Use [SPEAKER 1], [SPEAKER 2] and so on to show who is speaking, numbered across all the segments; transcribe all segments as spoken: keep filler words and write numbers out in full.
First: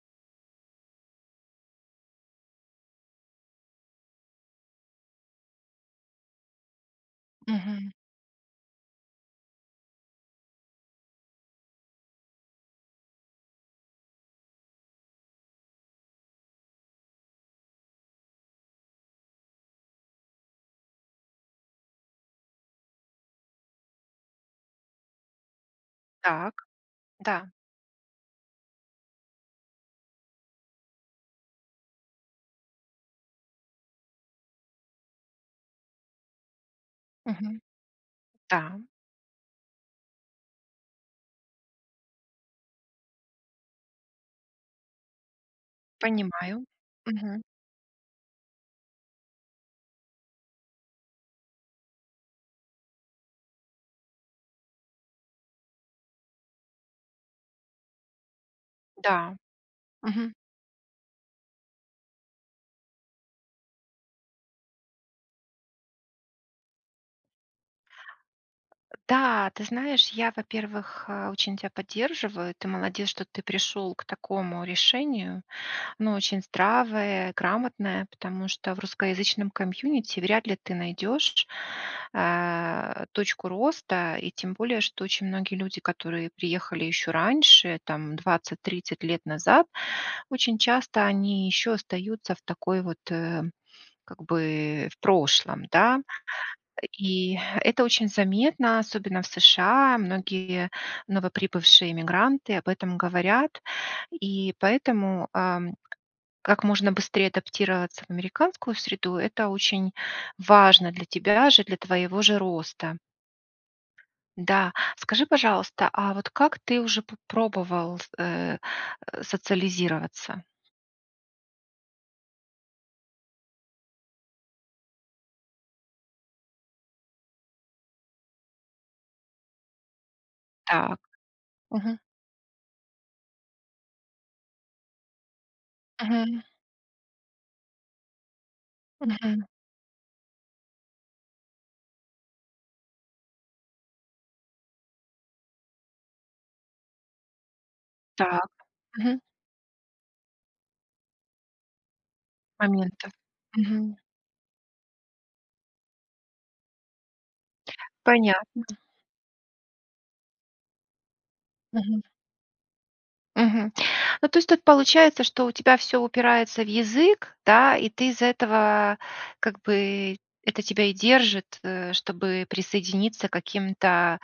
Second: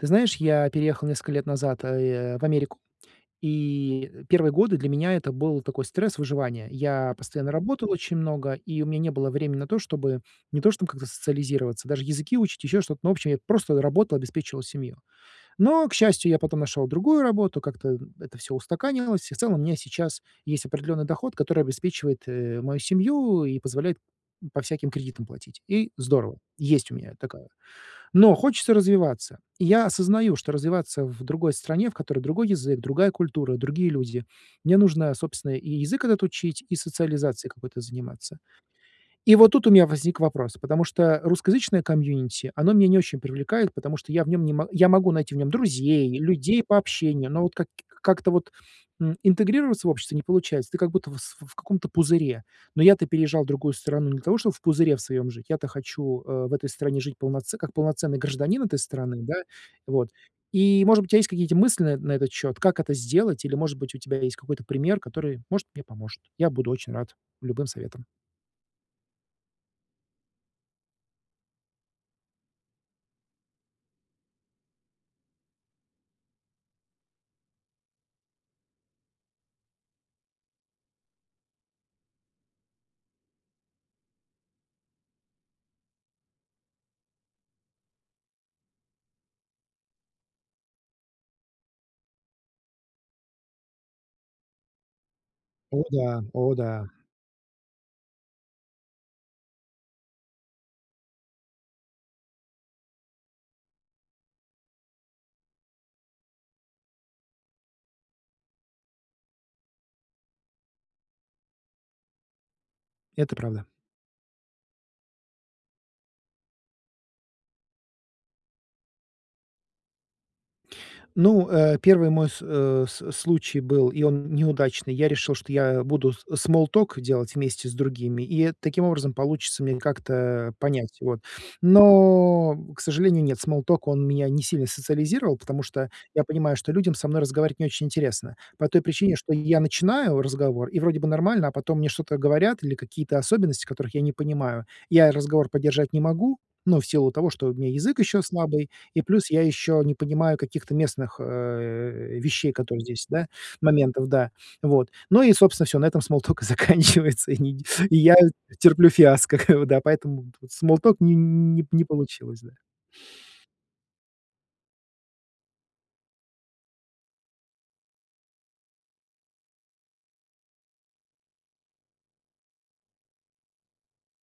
[SPEAKER 1] Ты знаешь, я переехал несколько лет назад, э, а, э, в Америку, и первые годы для меня это был такой стресс выживания. Я постоянно работал
[SPEAKER 2] Мгм.
[SPEAKER 1] очень много, и у меня не было времени на то, чтобы, не то чтоб как-то социализироваться, даже языки учить, еще что-то. Ну в общем, я просто работал, обеспечивал семью. Но, к счастью, я потом нашел другую работу. Как-то, м, это всё устаканилось и, в целом, у меня сейчас есть определенный доход, который обеспечивает, э, мою семью, и позволяет по всяким кредитам платить. И здорово.
[SPEAKER 2] Так.
[SPEAKER 1] Есть у меня такая.
[SPEAKER 2] Да.
[SPEAKER 1] Но хочется развиваться. И я осознаю, что развиваться в другой стране, в которой другой язык, другая культура, другие люди, мне нужно, собственно, и язык этот учить, и социализацией
[SPEAKER 2] Мгм.
[SPEAKER 1] какой-то заниматься.
[SPEAKER 2] Да.
[SPEAKER 1] И вот тут у меня возник вопрос, потому что русскоязычное комьюнити- оно меня не очень привлекает, потому что я в нём не мо я могу найти в нём друзей, людей
[SPEAKER 2] Понимаю.
[SPEAKER 1] по общению, но
[SPEAKER 2] Мгм.
[SPEAKER 1] вот как и как-то вот, м, интегрироваться в общество не получается. Ты как будто в с в каком-то пузыре. Но я то переезжал в другую страну не для того, чтобы в пузыре в своем жить. Я-то хочу, э, в этой стране жить полноце как полноценный гражданин этой страны, да.
[SPEAKER 2] Да.
[SPEAKER 1] Вот,
[SPEAKER 2] Мгм.
[SPEAKER 1] и, может быть, у тя есть какие-нить мысли на на этот счёт, как это сделать, или, может быть, у тебя есть какой-то пример, который, может, мне поможет. Я буду очень рад любым советам.
[SPEAKER 2] Да, ты знаешь, я, во-первых, очень тебя поддерживаю. Ты молодец, что ты пришел к такому решению, оно очень здравое, грамотное, потому что в русскоязычном комьюнити вряд ли ты найдешь, э, точку роста. И тем более, что очень многие люди, которые приехали еще раньше, там, двадцать тридцать лет назад, очень часто они еще остаются в такой вот, э, как бы, в прошлом,
[SPEAKER 1] О,
[SPEAKER 2] да.
[SPEAKER 1] да. О, да.
[SPEAKER 2] И это очень заметно, особенно в США. Многие новоприбывшие иммигранты об этом говорят, и поэтому, ам, как можно быстрее адаптироваться в американскую среду- это очень важно для тебя же, для твоего же роста.у
[SPEAKER 1] Это правда.
[SPEAKER 2] Да. Скажи, пожалуйста, а вот как ты уже п пробовал с э, э, социализироваться?
[SPEAKER 1] Ну, э, первый мой с э, с случай был, и он неудачный: я решил, что я буду с смол ток делать вместе с другими, и таким образом получится мне как-то понять.
[SPEAKER 2] Так.
[SPEAKER 1] Вот.
[SPEAKER 2] Мгм.
[SPEAKER 1] Но, к сожалению, нет. Смол ток- он меня не сильно социализировал, потому что, я
[SPEAKER 2] Мгм.
[SPEAKER 1] понимаю, что людям со мной разговаривать не очень интересно, по той причине, что
[SPEAKER 2] Мгм.
[SPEAKER 1] я начинаю разговор, и вроде бы нормально, а потом мне что-то говорят, или какие-то особенности, которых я не понимаю, я разговор поддержать не могу, ну, в силу того, что у меня язык еще
[SPEAKER 2] Так.
[SPEAKER 1] слабый, и
[SPEAKER 2] Мгм.
[SPEAKER 1] плюс я еще не понимаю каких-то местных, э, вещей, которые здесь,
[SPEAKER 2] Моментов,
[SPEAKER 1] да,
[SPEAKER 2] мгм.
[SPEAKER 1] моментов, да, вот. Ну, и, собственно, всё, на этом смол ток и заканчивается, и не и я
[SPEAKER 2] Понятно.
[SPEAKER 1] терплю фиаско, как бы, да, поэтому вот смол ток не не не
[SPEAKER 2] Мгм.
[SPEAKER 1] получилось, да.
[SPEAKER 2] Мгм. Ну, то есть тут получается, что у тебя всё упирается в язык, да, и ты из-за этого, как бы, это тебя и держит, э, чтобы присоединиться к каким-то,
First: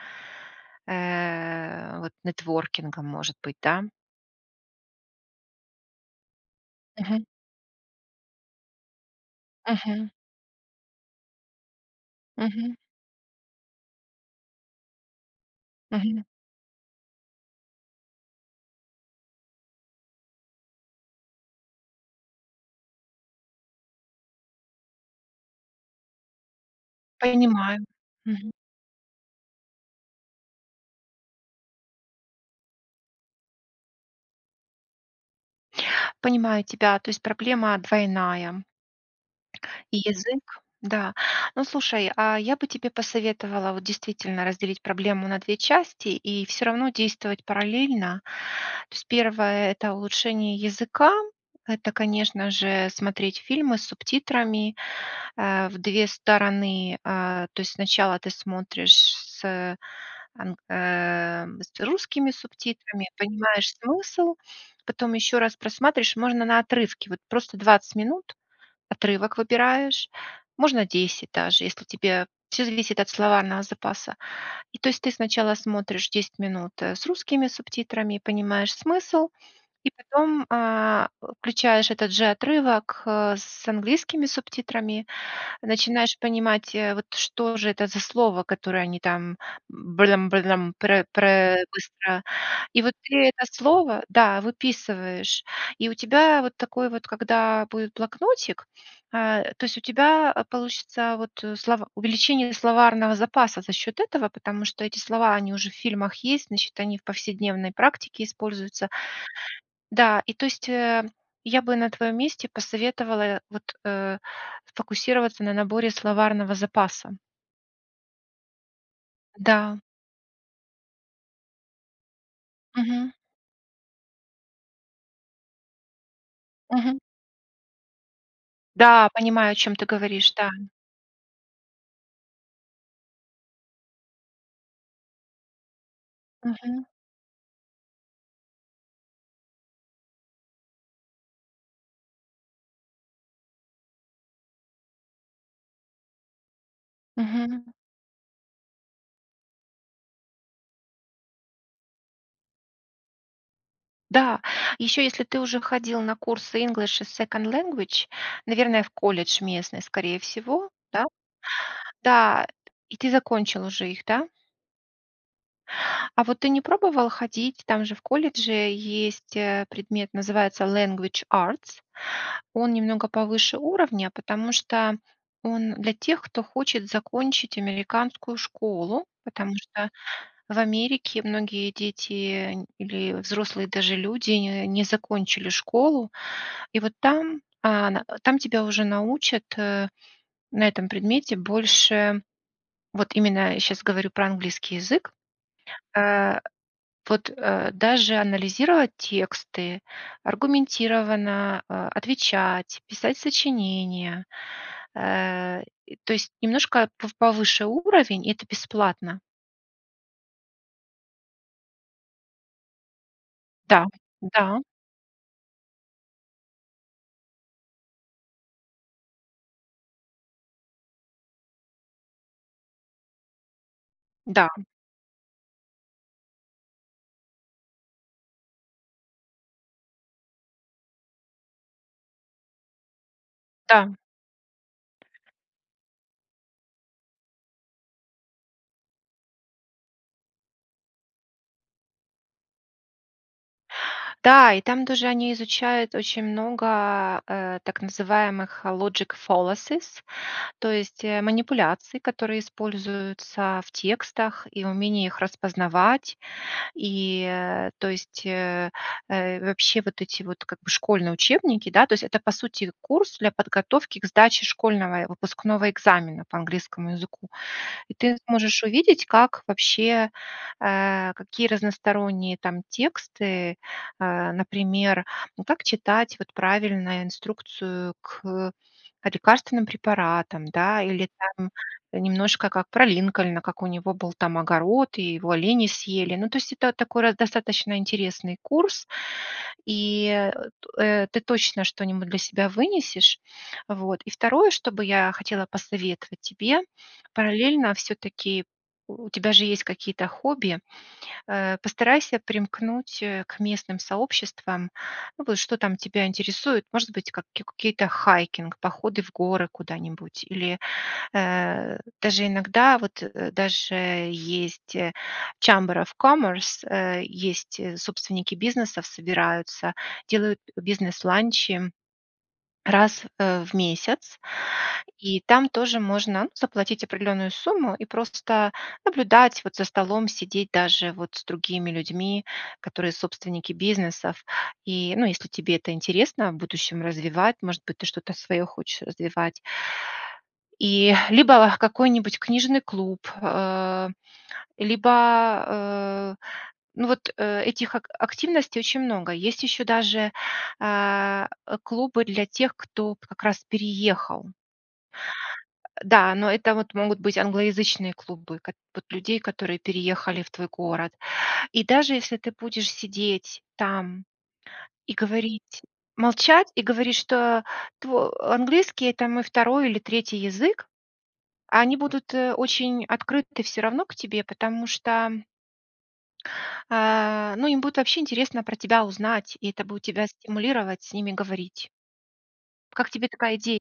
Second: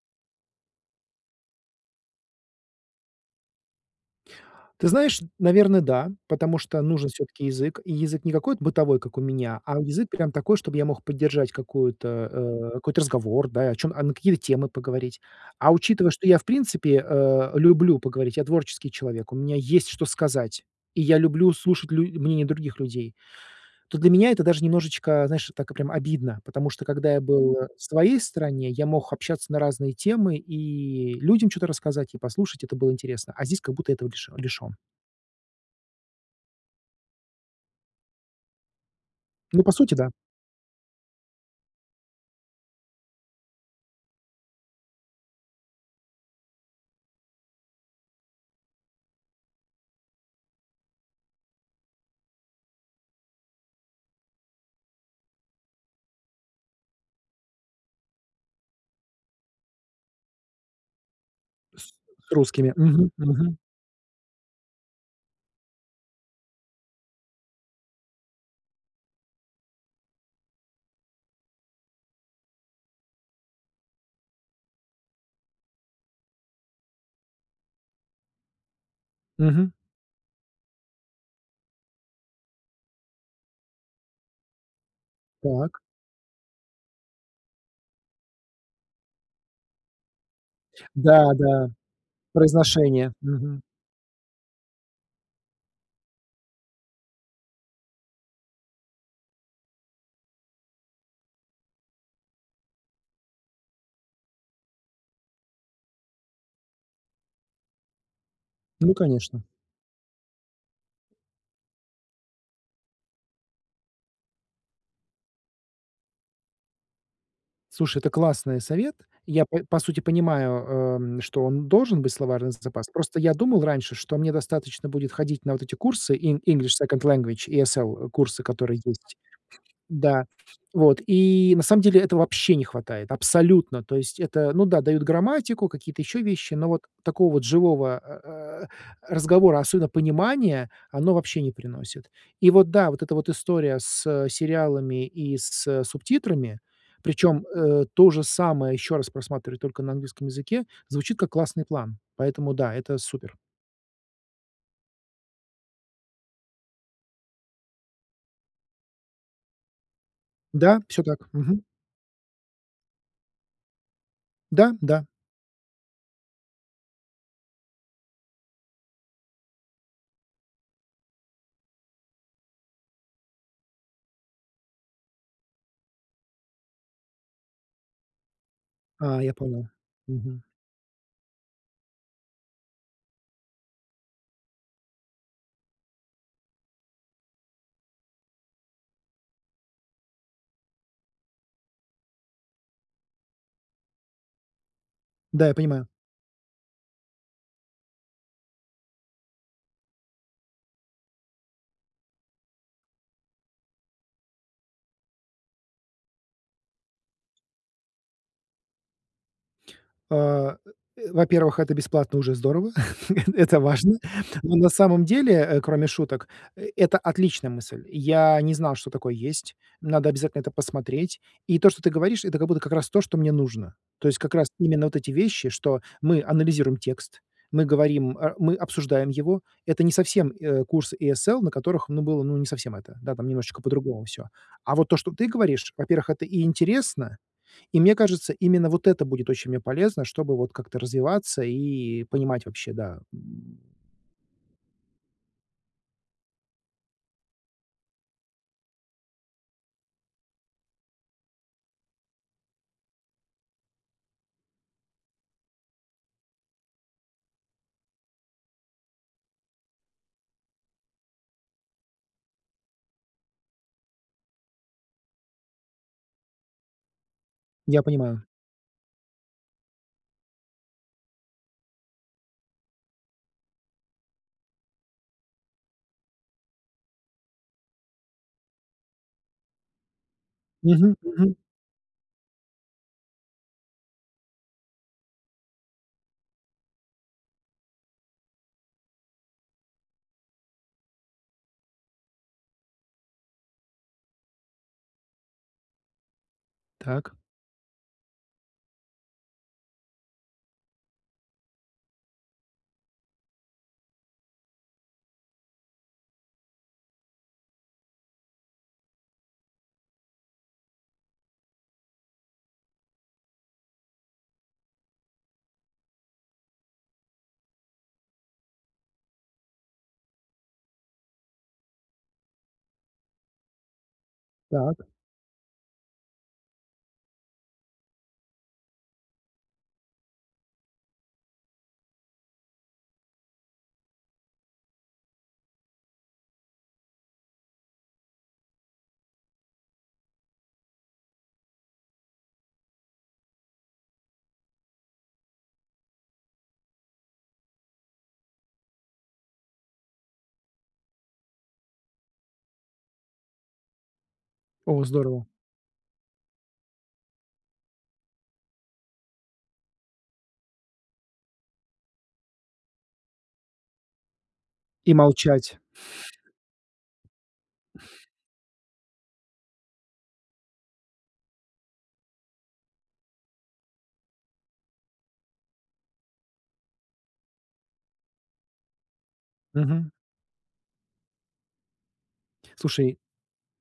[SPEAKER 2] э, вот, нетворкингам, может быть, да?
[SPEAKER 1] Ты знаешь, наверно, да. Потому что нужен
[SPEAKER 2] Мгм.
[SPEAKER 1] всё-таки язык. И язык не какой-то бытовой, как у меня, а язык
[SPEAKER 2] Мгм.
[SPEAKER 1] прям такой, чтобы я мог поддержать какую-то, э,
[SPEAKER 2] Мгм.
[SPEAKER 1] какой-то разговор, да, о чём а, на какие темы поговорить. А учитывая,
[SPEAKER 2] Мгм.
[SPEAKER 1] что я, в принципе, э, люблю поговорить, я- творческий человек, у меня есть, что сказать, и я люблю слушать лю мнение других людей, то для меня это даже немножечко, знаешь, так, прям обидно. Потому что, когда я был в
[SPEAKER 2] Понимаю.
[SPEAKER 1] своей
[SPEAKER 2] Мгм.
[SPEAKER 1] стране, я мог общаться на разные темы и людям чё-то рассказать, и послушать. Это было интересно. А здесь как будто этого лиш лишен.
[SPEAKER 2] Понимаю тебя, то есть проблема двойная.
[SPEAKER 1] Ну, по сути,
[SPEAKER 2] И
[SPEAKER 1] да.
[SPEAKER 2] язык. Да. Ну, слушай, а, я бы тебе посоветовала вот действительно разделить проблему на две части и всё равно действовать параллельно. То есть, первое- это улучшение языка, это, конечно же, смотреть фильмы с субтитрами, а, в две стороны. А, то есть, сначала ты смотришь с, э, ам, э, с
[SPEAKER 1] С
[SPEAKER 2] русскими
[SPEAKER 1] с русскими.
[SPEAKER 2] субтитрами,
[SPEAKER 1] Мгм, мгм.
[SPEAKER 2] понимаешь смысл, потом еще раз просматриваешь, и можно на отрывке, вот просто двадцать минут отрывок выбираешь, можно десять даже, если тебе всё зависит от словарного запаса. И то есть, ты сначала смотришь десять минут, э, с русскими субтитрами и понимаешь смысл,
[SPEAKER 1] Мгм.
[SPEAKER 2] и потом, а, включаешь этот же отрывок, э, с английскими субтитрами,
[SPEAKER 1] Так.
[SPEAKER 2] начинаешь понимать, вот что же это за слово, которое они там "брылам брылам прэ
[SPEAKER 1] Да,
[SPEAKER 2] прэ"
[SPEAKER 1] да,
[SPEAKER 2] быстро. И вот
[SPEAKER 1] произношение.
[SPEAKER 2] ты это
[SPEAKER 1] Мгм.
[SPEAKER 2] слово, да, выписываешь, и у тебя вот такой вот когда будет блокнотик, э, то есть у тебя получится вот слова увеличение словарного запаса за счет этого, потому что эти слова- они уже в фильмах есть, значит, они в повседневной практике используются.
[SPEAKER 1] Ну, конечно.
[SPEAKER 2] Да, и то есть, э, я бы на твоем месте посоветовала, э, вот, э, сфокусироваться на наборе словарного запаса.
[SPEAKER 1] Слушай, это классное совет. Я, п по
[SPEAKER 2] Да.
[SPEAKER 1] сути, понимаю, э, м, что он должен быть словарный з запас.
[SPEAKER 2] Мгм.
[SPEAKER 1] Просто я думал раньше, что мне достаточно будет ходить на вот эти курсы, En english
[SPEAKER 2] Мгм.
[SPEAKER 1] Second Language, и SL курсы, которые
[SPEAKER 2] Да,
[SPEAKER 1] есть.
[SPEAKER 2] понимаю, о чем ты
[SPEAKER 1] Да,
[SPEAKER 2] говоришь. Да.
[SPEAKER 1] вот, и, на самом деле, этого вообще не хватает, абсолютно. То есть это, ну да, дают грамматику, какие-то еще вещи, но вот
[SPEAKER 2] Мгм.
[SPEAKER 1] такого вот живого а, а, э, разговора, особенно понимания, оно вообще не приносит. И вот, да, вот эта вот история с сериалами и с субтитрами, причем,
[SPEAKER 2] Мгм.
[SPEAKER 1] э, то же самое, еще раз просматривать только на английском языке, звучит как классный план. Поэтому да. Это супер.
[SPEAKER 2] Да. Еще, если ты уже ходил на курсы English и Second Language, наверное, в колледж местный, скорее всего,
[SPEAKER 1] Да, всё
[SPEAKER 2] да?
[SPEAKER 1] так. Мгм.
[SPEAKER 2] Да. И ты закончил уже их, да?
[SPEAKER 1] Да, да.
[SPEAKER 2] А вот ты не пробовал ходить, там же в колледже есть, э, предмет, называется Language Arts. Он немного повыше уровня, потому что он для тех, кто хочет закончить американскую школу,
[SPEAKER 1] А, я
[SPEAKER 2] потому
[SPEAKER 1] понял.
[SPEAKER 2] что
[SPEAKER 1] Мгм.
[SPEAKER 2] в Америке многие дети или взрослые, даже люди, н не закончили школу. И вот там, а, на, а, тебя уже научат, э, на этом предмете больше, вот именно, я щас говорю про английский язык,
[SPEAKER 1] Да, я понимаю.
[SPEAKER 2] э, вот, э, даже анализировать тексты, аргументированно, э, отвечать, писать сочинения, э, э, то есть немножко пов повыше уровень, и это бесплатно.
[SPEAKER 1] А, э, во-первых во-первых, это бесплатно- уже здорово. Это
[SPEAKER 2] Да
[SPEAKER 1] важно. Ну,
[SPEAKER 2] да.
[SPEAKER 1] на самом деле, э, кроме шуток, это отличная мысль. Я не знал, что такое есть. Надо обязательно это посмотреть. И то, что ты говоришь,- это как будто как раз то, что мне нужно. То есть как раз
[SPEAKER 2] Да.
[SPEAKER 1] именно вот эти вещи, что мы анализируем текст, мы говорим, а, мы обсуждаем его,- это не совсем, э, курсы ESL, на которых, ну, было, ну, не совсем это. Да, там немножечко
[SPEAKER 2] Да.
[SPEAKER 1] по-другому всё. А вот то, что ты говоришь, во-первых, это и интересно, и, мне кажется, именно вот это будет очень мне полезно, чтобы вот как-то развиваться и понимать вообще, да.
[SPEAKER 2] Да. И там тоже они изучают очень много, э, так называемых logic fallacies, то есть, э, манипуляций, которые используются в текстах, и умении их распознавать, и, э, то есть, э, э, вообще вот эти вот как бы школьные учебники, да, то есть, это, по сути, курс для подготовки к сдаче школьного и выпускного экзамена по английскому языку.
[SPEAKER 1] Я
[SPEAKER 2] И ты
[SPEAKER 1] понимаю.
[SPEAKER 2] сможешь увидеть, как вообще, э, какие разносторонние там тексты, э. Например, ну, как читать вот правильно инструкцию к лекарственным препаратам, да,
[SPEAKER 1] Мгм,
[SPEAKER 2] или
[SPEAKER 1] мгм.
[SPEAKER 2] там немножко как про Линкольна, как у него был там огород и его олени съели. Но, то есть, это такой раз достаточно интересный курс, и, э, ты точно что-нибудь для себя вынесешь, вот. И второе, что бы я хотела посоветовать тебе-
[SPEAKER 1] Так.
[SPEAKER 2] параллельно всё-таки, у тебя же есть какие-то хобби, э, постарайся примкнуть, э, к местным сообществам, ну, вот что там тебя интересует, может быть, ка кикукие-то хайкинг, походы в горы куда-нибудь, или, э, даже иногда вот, э, даже есть, э, Сhamber of commerce, э, есть, э, собственники бизнесов собираются, делают бизнес-ланчи раз в месяц.
[SPEAKER 1] Так.
[SPEAKER 2] И там тоже можно заплатить определенную сумму и просто наблюдать вот за столом, сидеть даже вот с другими людьми, которые собственники бизнесов, и, ну, если тебе это интересно, в будущем развивать. Может быть, ты что-то свое хочешь развивать. И, либо, какой-нибудь книжный клуб. Э, либо, э, ну вот, э, этих ак активностей очень много. Есть еще даже, э, э, клубы для тех, кто вот как раз переехал.
[SPEAKER 1] О, здорово.
[SPEAKER 2] Э, э, да, но это вот могут быть англоязычные клубы кот вот людей, которые переехали в твой город. И даже если ты будешь сидеть там и
[SPEAKER 1] И молчать.
[SPEAKER 2] говорить, молчать и говорить, что тво английский- это мой второй или третий язык, а они будут, э, очень открыты всё равно к тебе, потому что э, ну им будет вообще интересно про тебя узнать, и это будет
[SPEAKER 1] Мгм.
[SPEAKER 2] тебя стимулировать с ними говорить. Как
[SPEAKER 1] Слушай
[SPEAKER 2] тебе такая иде?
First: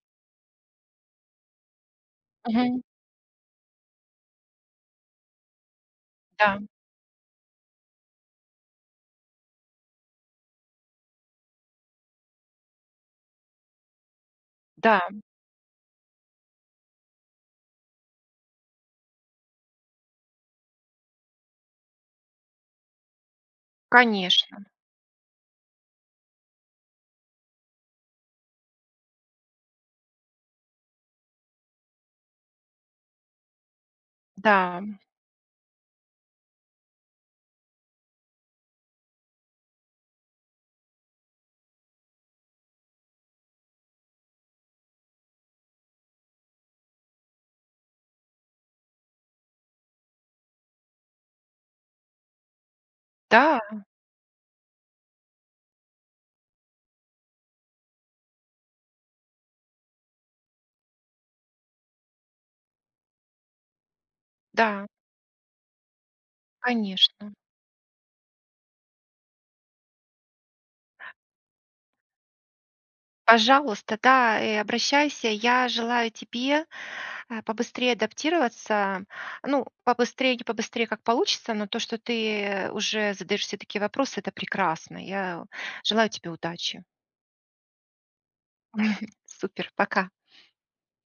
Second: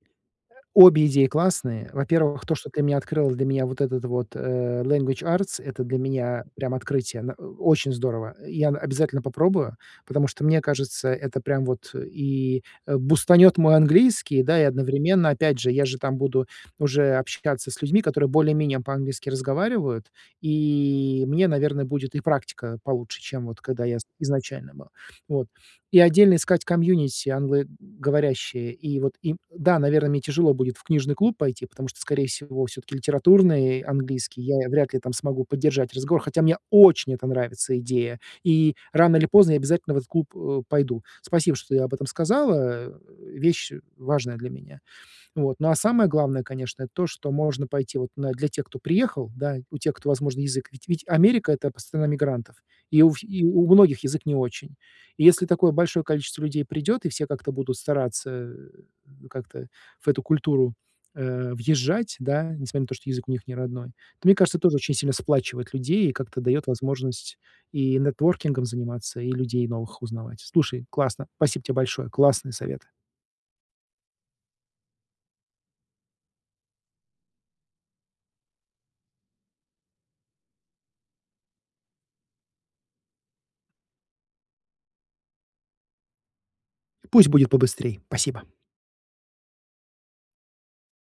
[SPEAKER 1] Обе идеи классные. Во-первых, то, что
[SPEAKER 2] Мгм.
[SPEAKER 1] ты мне открыл для меня вот этот вот, э, Language Arts,- это для меня
[SPEAKER 2] Да.
[SPEAKER 1] прям открытие. На, э, очень здорово. Я, н обязательно попробую, потому что мне кажется, это прямо вот, э, и, э, бустанёт мой английский, да, и,
[SPEAKER 2] Да.
[SPEAKER 1] одновременно, опять же, я же там буду уже общаться с людьми, которые более-менее по-английски разговаривают, и мне, наверно, будет и практика получше, чем вот когда я из
[SPEAKER 2] Конечно.
[SPEAKER 1] изначально был. Вот. И отдельно искать комьюнити англоговорящее. И вот им да, наверное, мне тяжело будет в книжный клуб пойти, потому что, скорее всего, всё-таки литературный английский я
[SPEAKER 2] Да.
[SPEAKER 1] вряд ли там смогу поддержать разговор, хотя мне очень эта нравится идея, и, рано или поздно, я обязательно в этот клуб, э, пойду. Спасибо, что ты об этом сказала, э. Вещь, э, важная для меня. Вот, ну а самое главное, конечно, это то, что можно пойти вот на для тех, кто приехал, да, у тех, кто, возможно, язык ведь ведь Америка- это пс страна мигрантов. И у фи и
[SPEAKER 2] Да?
[SPEAKER 1] у у многих язык не очень. И если такое большое количество людей придет, и все как-то будут стараться, э, ну как-то в эту культуру, э, въезжать, да, несмотря на то, что язык у них не родной, то, мне кажется, тоже
[SPEAKER 2] Да.
[SPEAKER 1] очень сильно сплачивает людей, и как-то дает
[SPEAKER 2] Конечно.
[SPEAKER 1] возможность и нетворкингом заниматься, и людей новых узнавать. Слушай, классно. Спасибо тебе большое. Классные советы.
[SPEAKER 2] Пожалуйста, да, и обращайся. Я желаю тебе, а, побыстрее адаптироваться. Ну, побыстрей, не побыстрей, как получится, но то, что ты уже задаешь себе такие вопросы,- это прекрасно. Я желаю тебе удачи.
[SPEAKER 1] Пусть будет побыстрей. Спасибо.
[SPEAKER 2] Супер! Пока!